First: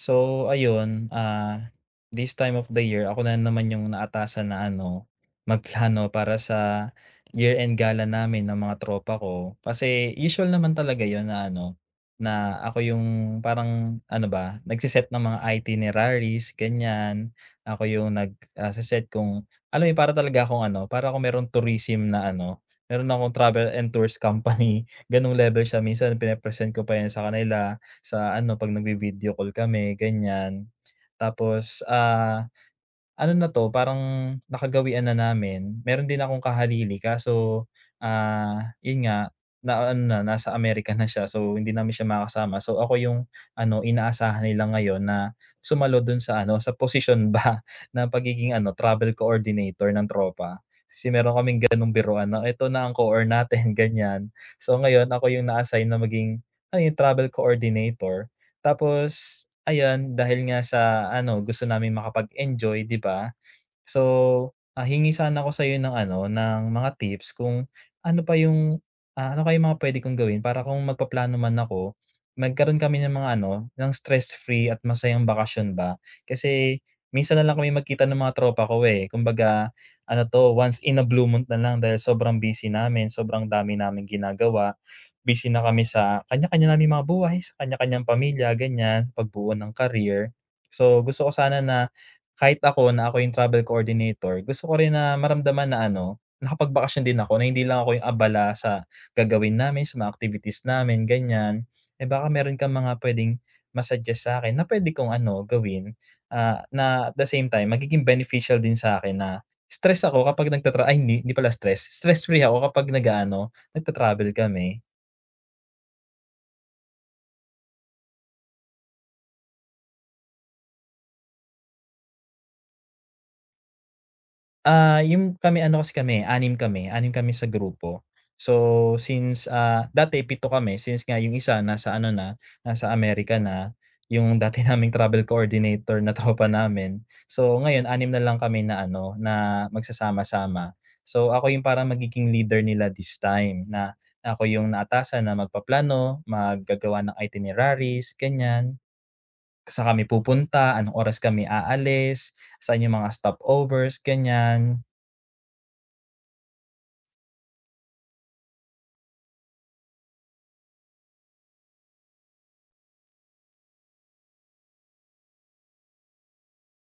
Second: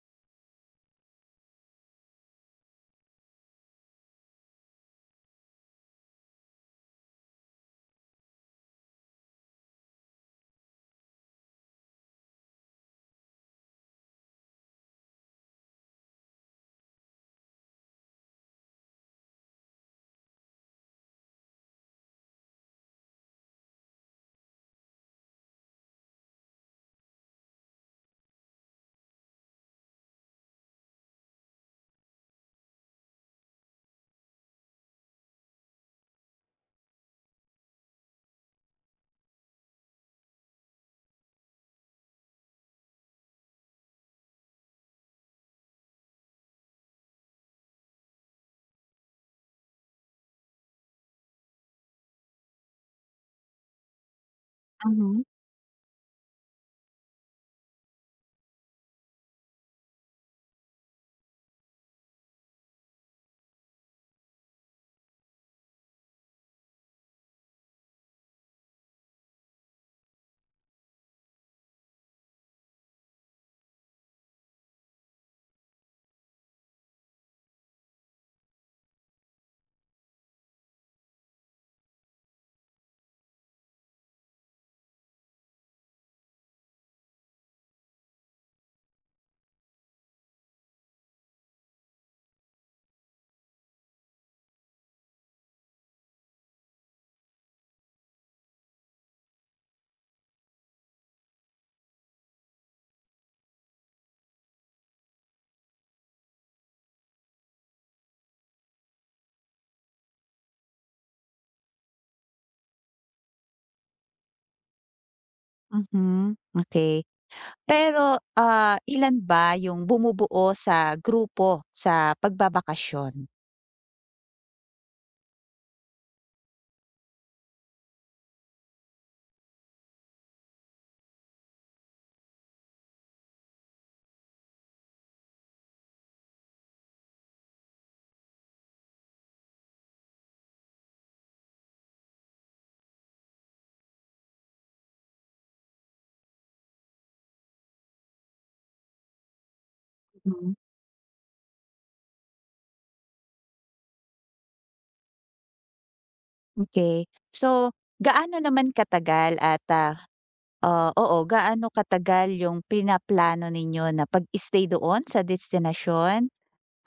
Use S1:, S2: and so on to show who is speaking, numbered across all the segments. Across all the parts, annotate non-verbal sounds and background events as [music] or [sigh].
S1: So ayun, this time of the year ako na naman yung naatasan na ano, magplano para sa year-end gala namin ng mga tropa ko. Kasi usual naman talaga yon na ano, na ako yung parang ano ba, nagse-set ng mga itineraries, ganyan. Ako yung nag set kung alam mo yun, para talaga akong ano, para ako meron tourism na ano, meron akong travel and tours company, [laughs] ganung level siya. Minsan pine-present ko pa yan sa kanila sa ano 'pag nagvi-video call kami ganyan. Tapos, ano na 'to parang nakagawian na namin. Meron din akong kahalili kaso, 'yun nga na ano na nasa Amerika na siya so hindi namin siya makakasama. So ako yung ano inaasahan nila ngayon na sumalo dun sa ano sa position ba [laughs] na pagiging ano travel coordinator ng tropa. Kasi meron kaming ganong biruan na eto na ang COOR natin [laughs] ganyan. So ngayon
S2: Mhm,
S1: ako yung na-assign na maging, yung travel coordinator. Tapos ayan, dahil nga sa ano, gusto namin makapag-enjoy, 'di ba? So, hingi sana ako sa'yo ng ano, ng mga tips kung ano pa yung, ano kayang mga puwede kong gawin para kung magpaplano man ako, magkaroon kami ng mga ano, ng stress-free at masayang bakasyon ba. Kasi minsan na lang kami magkita ng mga tropa ko, eh. Kumbaga ano 'to, once in a blue moon na lang dahil sobrang busy namin, sobrang dami namin ginagawa. Busy na kami sa kanya-kanya namin mga buhay, sa kanya-kanyang pamilya, ganiyan, pagbuo ng career. So, gusto ko sana na kahit ako na ako yung travel coordinator, gusto ko rin na maramdaman na ano, nakapagbakasyon din ako na hindi lang ako yung abala sa gagawin namin, sa mga activities namin, ganyan. Eh, baka meron kang mga puwedeng ma-suggest sa akin na puwede kong ano, gawin, na at the same time magiging beneficial din sa akin na stress ako kapag nagtatra ay hindi, hindi pala stress, stress free ako kapag nag-aano, nagta-travel kami.
S2: mhm, okay. Pero, ilan ba yung bumubuo sa grupo sa pagbabakasyon?
S1: Yung kami ano kasi kami, 6 kami, anim kami sa grupo. So, since, dati pito kami since nga yung isa nasa ano na, nasa Amerika na, yung dati [laughs] naming travel coordinator na tropa namin. So, ngayon anim na lang kami na ano, na magsasama-sama. So, ako yung parang magiging leader nila this time na ako yung naatasan na magpaplano, maggagawa ng itineraries, ganyan. Sa kami
S2: Mm,
S1: pupunta, anong oras kami aalis, saan yung mga stopovers, ganyan.
S2: okey. So, gaano naman katagal at, oo, gaano katagal yung pinaplano ninyo na pag-stay doon sa destinasyon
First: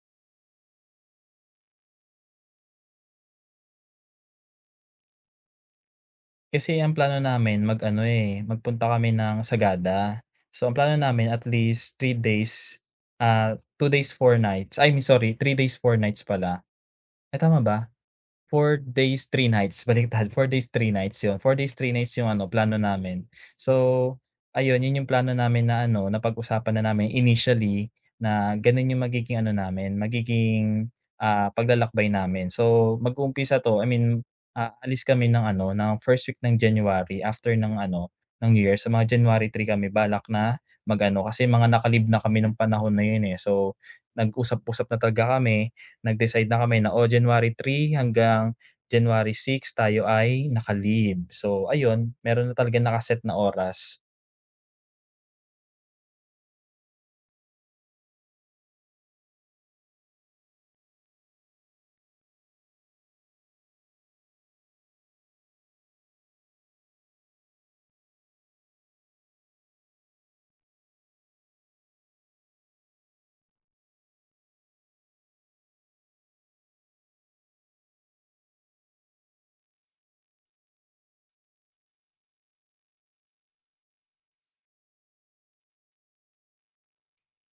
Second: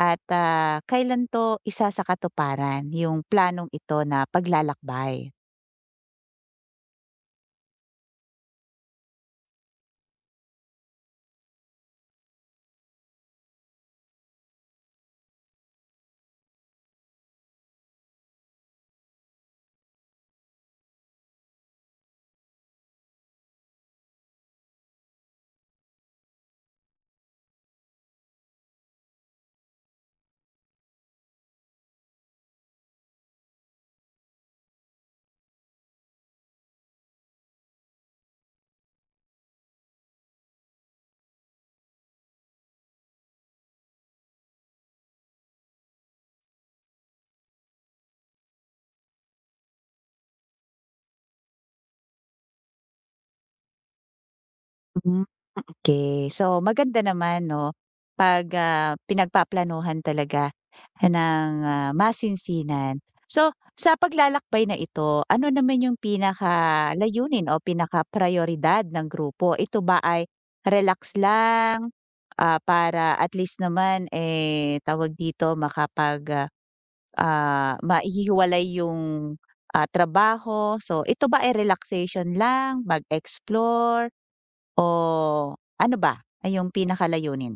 S2: at, kailan 'to isa sa isasakatuparan yung planong ito na paglalakbay?
S1: Kasi ang plano namin mag-ano, eh, magpunta kami ng Sagada. So, ang plano namin at least 3 days, 2 days, 4 nights. I mean sorry, 3 days, 4 nights pala. Ay, tama ba? 4 days, 3 nights, [laughs] baliktad. 4 days, 3 nights 'yun. 4 days, 3 nights 'yung ano, plano namin. So, ayun 'yun 'yung plano namin na ano, napag-usapan na namin initially na gano'n 'yung magiging ano namin, magiging, paglalakbay namin. So, mag-uumpisa 'to, I mean, alis kami ng ano, ng first week ng January, after ng ano, ng New Year. Sa mga January 3 kami balak na mag-ano, kasi mga nakalib na kami ng panahon na 'yun, eh. So, nag-usap-usap na talaga kami nag-decide na kami na, "O, January 3 hanggang January 6 tayo ay naka-leave." So ayun, meron na talaga nakaset na oras.
S2: Hmm, okay. So, maganda naman 'no, 'pag, pinagpaplanuhan talaga ng, masinsinan. So, sa paglalakbay na ito, ano naman yung pinaka layunin o pinaka prioridad ng grupo? Ito ba ay relax lang, para at least naman, eh, tawag dito makapag, maihiwalay yung, trabaho? So, ito ba ay relaxation lang, mag-explore o ano ba ay yung pinakalayunin?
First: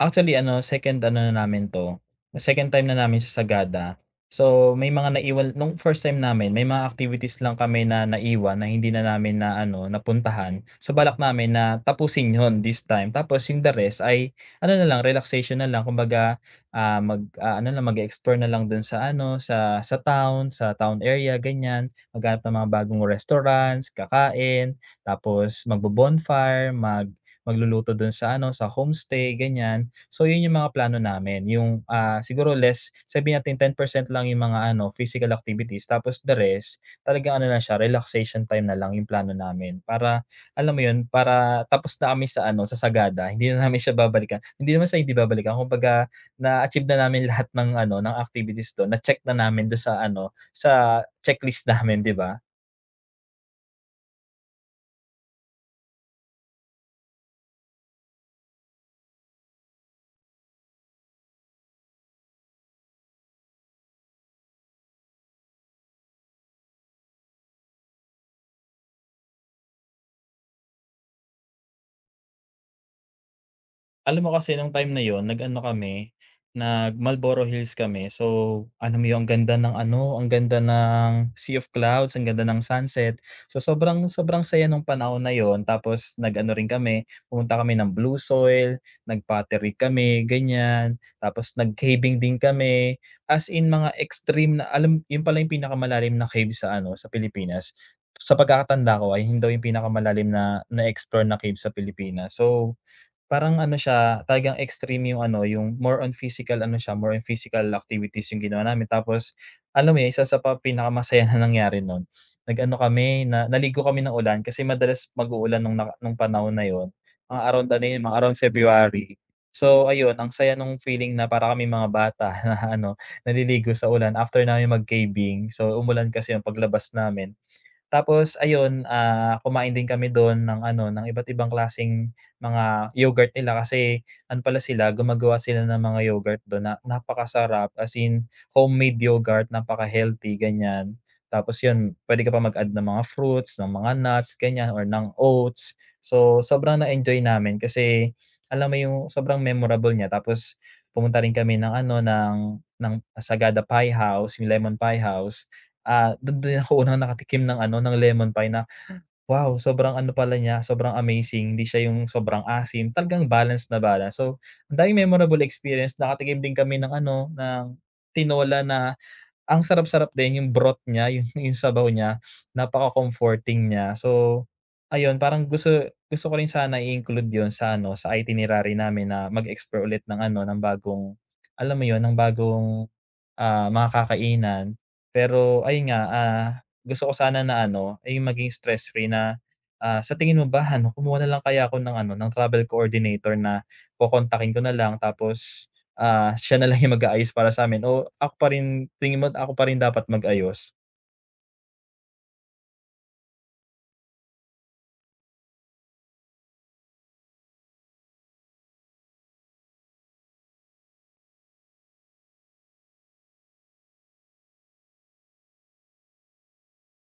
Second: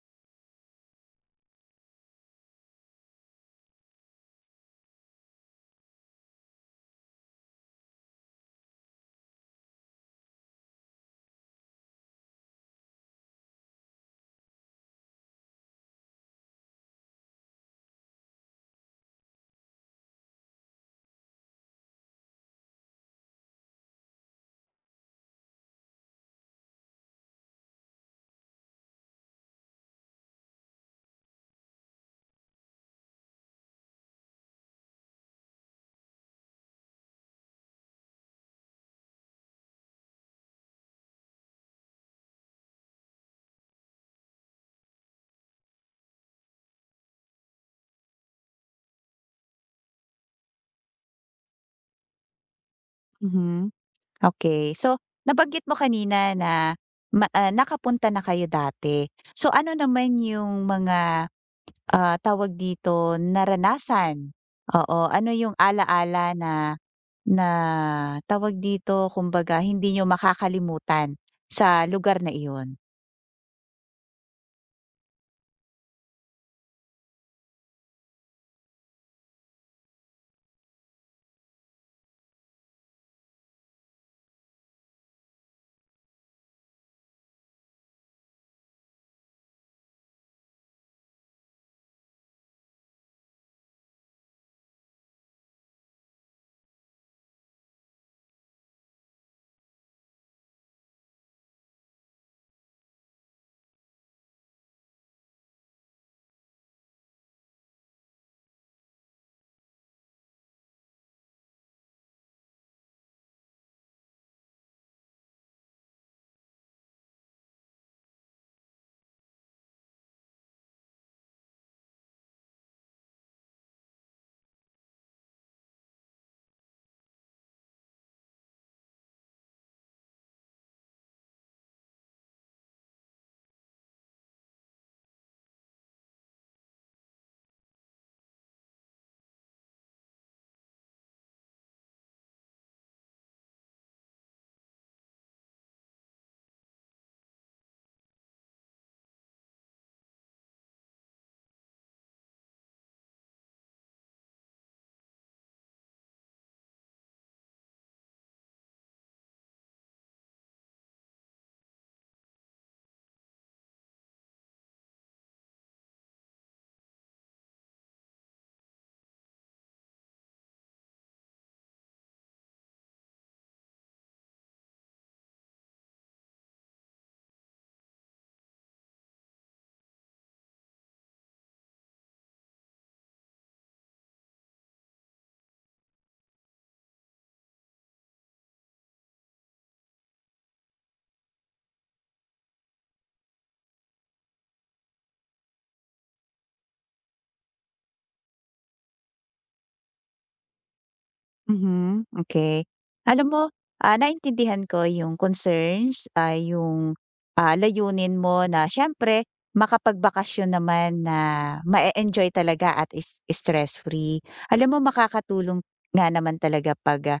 S1: Actually ano, second ano na namin 'to, second time na namin sa Sagada. So, may mga naiwan nung first time namin may mga activities lang kami na naiwan na hindi na namin na ano, napuntahan. So, balak namin na tapusin [laughs] yon this time. Tapos yung the rest ay ano na lang, relaxation na lang kumbaga, ano lang, mag-e-explore na lang dun sa ano, sa town, sa town area ganyan. Maghanap ng mga bagong restaurants, kakain, tapos magbo-bonfire, magluluto dun sa ano, sa homestay ganyan. So yun yung mga plano namin, yung, siguro less sabihin natin 10% lang yung mga ano, physical activities tapos the rest talaga ano na siya, relaxation time na lang yung plano namin. Para alam mo yun, para tapos na kami sa ano, sa sagada, hindi na namin siya babalikan. Hindi naman sa hindi babalikan, kumbaga na-achieve na namin [laughs] lahat ng ano, ng activities dun, na-check na namin dun sa ano, sa checklist namin, 'di ba?
S2: Mhm. Okey. So, nabanggit mo kanina na ma nakapunta na kayo dati. So, ano naman yung mga, tawag dito, naranasan? Oo, ano yung ala-ala na na tawag dito, kumbaga hindi niyo makakalimutan sa lugar na iyon?
S1: Alam mo kasi nung time na yon nag-ano kami, nag Marlboro Hills kami. So, alam mo yun ang ganda ng ano, ang ganda ng sea of clouds, ang ganda ng sunset. So, sobrang sobrang saya nung panahon na yon. Tapos nag-ano rin kami, pumunta kami ng Blue Soil, nag-pottery kami, ganyan. Tapos nag-caving din kami, as in mga extreme na alam yun pala yung pinakamalalim na cave sa ano, sa Pilipinas. Sa pagkakatanda ko ay hindi daw yung pinakamalalim na na-explore na cave sa Pilipinas. So parang ano siya, talagang extreme yung ano, yung more on physical ano siya, more on physical activities yung ginawa namin. Tapos alam mo yun, isa sa pinakamasaya [laughs] na nangyari nun, nag-ano kami, na naligo kami ng ulan kasi madalas mag-uulan nung nung panahon na yon mga around ano yun, mga around February. So ayun, ang saya nung feeling na para kami mga bata [laughs] na ano, naliligo sa ulan after namin mag-caving. So umulan kasi yung paglabas namin. Tapos ayun, kumain din kami dun ng ano, ng iba't ibang klaseng mga yogurt nila kasi ano pala sila, gumagawa sila ng mga yogurt dun na napakasarap as in homemade yogurt, napaka-healthy ganyan. Tapos yun, pwede ka pa mag-add ng mga fruits, ng mga nuts ganyan or ng oats. So, sobrang na-enjoy namin kasi alam mo yung sobrang memorable niya. Tapos pumunta rin kami ng ano, ng ng Sagada Pie House, yung Lemon Pie House. Dun din ako unang nakatikim ng ano, ng lemon pie na, wow, sobrang ano pala niya, sobrang amazing, hindi siya yung sobrang asim, talagang balance na balance. So, ang daming memorable experience, nakatikim din kami ng ano, ng tinola na ang sarap-sarap din yung broth niya, [laughs] yung sabaw niya, napaka-comforting niya. So, ayun parang gusto gusto ko rin sana i-include yun sa ano, sa itinerary namin na mag-explore ulit ng ano, ng bagong, alam mo yun, ng bagong mga kakainan. Pero ayun nga, gusto ko sana na ano, ay maging stress-free na, sa tingin mo ba ano, kumuha na lang kaya ako ng ano, ng travel coordinator na kokontakin ko na lang tapos, siya na lang yung mag-aayos para sa'min o ako pa rin tingin mo ako pa rin dapat mag-ayos?
S2: Mhm, okay. Alam mo, naintindihan ko yung concerns, yung, layunin mo na siyempre makapagbakasyon naman na mae-enjoy talaga at is stress-free. Alam mo makakatulong nga naman talaga 'pag, ah,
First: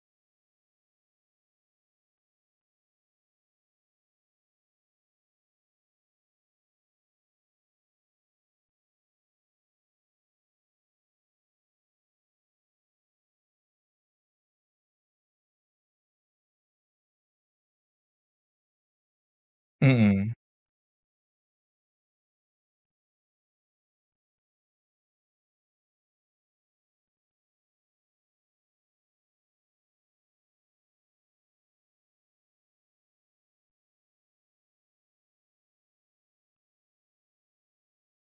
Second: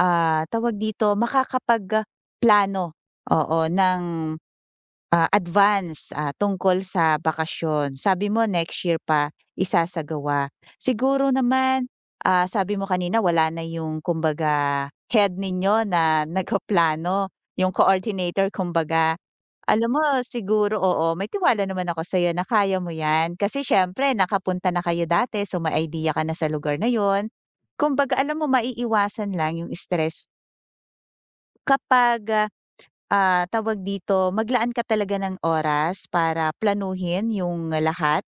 S2: ah, tawag dito, makakapag plano oo, ng advance, tungkol sa bakasyon. Sabi mo next year pa isasagawa. Siguro naman, sabi mo kanina wala na yung kumbaga head ninyo na [laughs] nagpaplano, yung coordinator kumbaga. Alam mo
S1: Mm,
S2: siguro oo, may tiwala naman ako sa'yo na kaya mo 'yan kasi siyempre nakapunta na kayo dati so may idea ka na sa lugar na 'yon. Kumbaga alam mo maiiwasan lang yung stress kapag, ah. Tawag dito, maglaan ka talaga ng oras para planuhin yung lahat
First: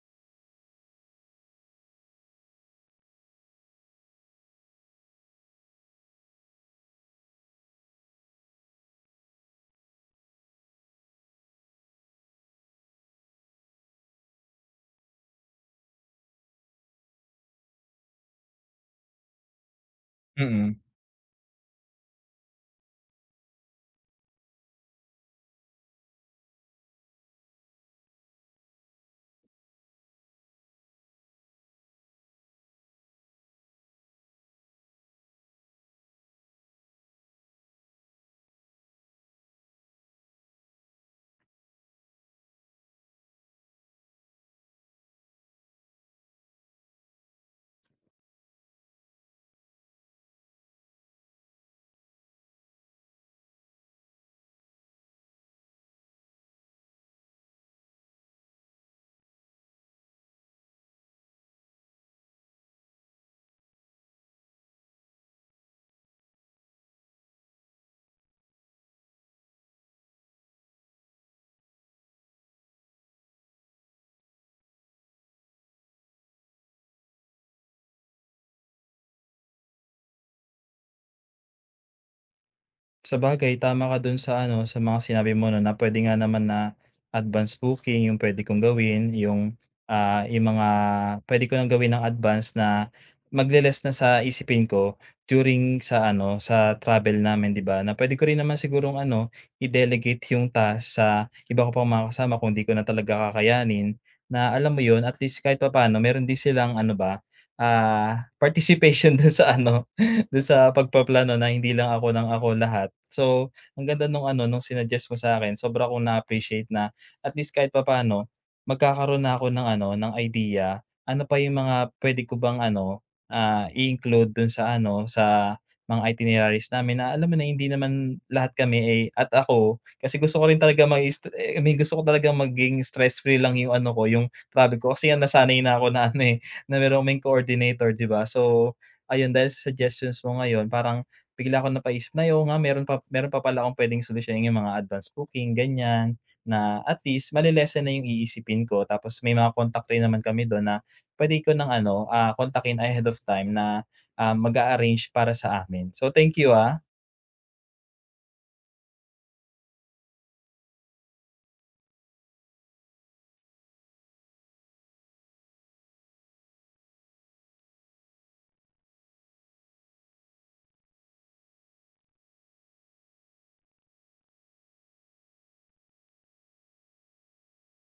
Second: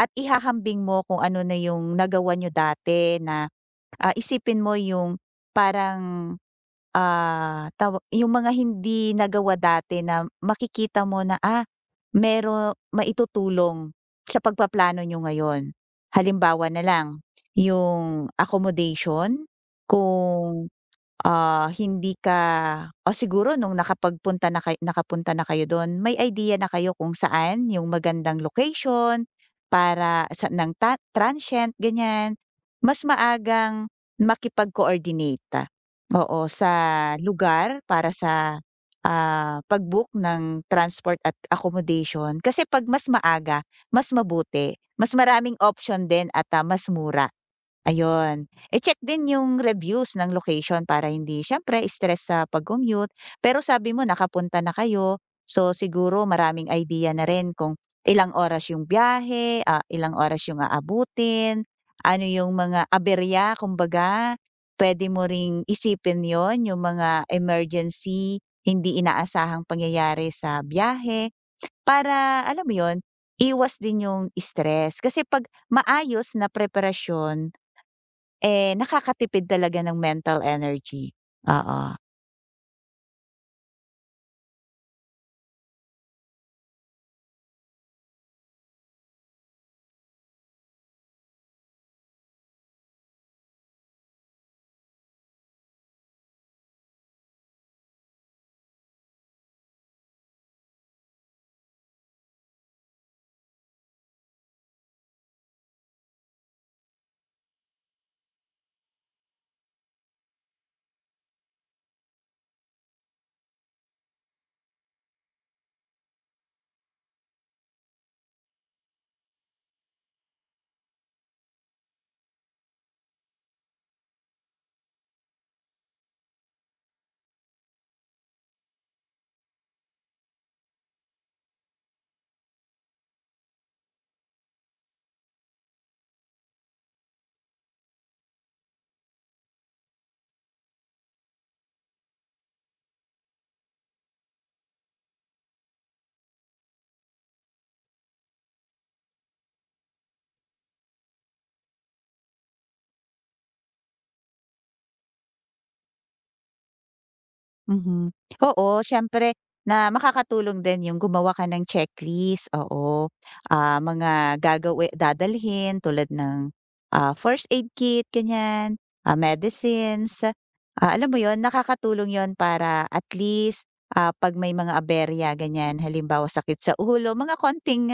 S2: at ihahambing mo kung ano na yung nagawa niyo dati na, isipin mo yung parang, tawa yung mga hindi nagawa dati na makikita mo na, mero maitutulong sa pagpaplano niyo ngayon. Halimbawa na lang, yung accommodation, kung
S1: mm.
S2: Hindi ka o siguro nung nakapagpunta na kay nakapunta na kayo dun, may idea na kayo kung saan yung magandang location para sa ng ta transient, ganyan. Mas maagang makipag-coordinate, oo, sa lugar para sa, pag-book ng transport at accommodation. Kasi 'pag mas maaga, mas mabuti, mas maraming option din at, mas mura. Ayun. I-check din yung reviews ng location para hindi siyempre stress sa pag-commute. Pero sabi mo nakapunta na kayo, so siguro maraming idea na rin kung ilang oras yung biyahe, ilang oras yung aabutin, ano yung mga aberya kumbaga. Puwede mo ring isipin 'yon, yung mga emergency, hindi inaasahang pangyayari sa biyahe para alam mo 'yon, iwas din yung stress. Kasi 'pag maayos na preparasyon eh, nakakatipid talaga ng mental energy, oo.
S1: Sabagay tama ka dun sa ano, sa mga sinabi mo 'no, na puwede nga naman na advance booking yung puwede kong gawin, yung, yung mga puwede ko ng gawin ng advance na magle-less na sa isipin ko during sa ano, sa travel namin 'di ba, na puwede ko rin naman sigurong ano, i-delegate yung task sa iba ko pang mga kasama kung 'di ko na talaga kakayanin, na alam mo yun, at least kahit papaano meron din silang ano ba, participation [laughs] dun sa ano, do'n sa pagpaplano na hindi lang ako lahat. So, ang ganda nung ano, nung sinuggest mo sa akin sobra kong na-appreciate na at least kahit papaano magkakaroon na ako ng ano, ng idea, ano pa yung mga puwede ko bang ano, i-include do'n sa ano, sa mga itineraries namin na alam mo na hindi naman lahat kami, eh at ako kasi gusto ko rin talaga mai-st I mean gusto ko talaga maging stress-free lang yung ano ko, yung travel ko kasi nga nasanay na ako na ano, eh, na merong may coordinator, 'di ba? So ayun, dahil sa suggestions mo ngayon parang bigla akong napaisip na ay oo nga meron pa pala akong puwedeng solusyonin yung mga advanced cooking ganyan, na at least male na yung iisipin ko tapos may mga contact rin naman kami dun na puwede ko ng ano, kontakin ahead of time na, mag-a-arrange para sa amin. So, thank you, ah.
S2: Mhm. Oo, siyempre na makakatulong din yung gumawa ka ng checklist, oo. Ah, mga gagawi dadalhin tulad ng, first aid kit ganyan, medicines. Ah, alam mo yon nakakatulong yon para at least, 'pag may mga aberya ganyan, halimbawa sakit sa ulo, mga konting,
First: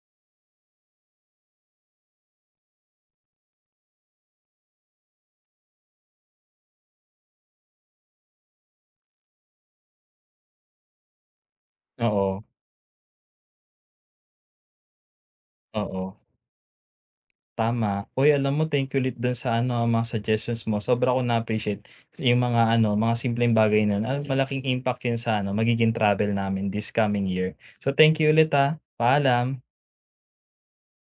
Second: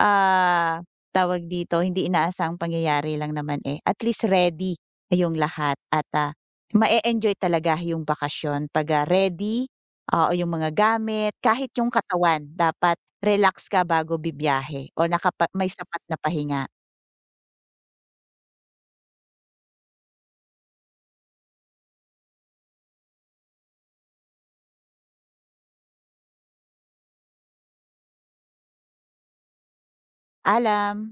S2: ah, tawag dito, hindi inaasang pangyayari lang naman, eh, at least ready yung lahat at, ah mae enjoy talaga yung bakasyon pagka ready, o yung mga gamit, kahit yung katawan
S1: Oo,
S2: dapat relax ka bago bibiyahe o nakapa may sapat
S1: oo.
S2: na pahinga.
S1: Tama. Uy, alam mo thank you ulit dun sa ano, mga suggestions mo. Sobra ko na-appreciate yung mga ano, mga simpleng bagay na alam, malaking impact yun sa ano, magiging travel namin this coming year. So, thank you ulit, ah. Paalam.
S2: Alam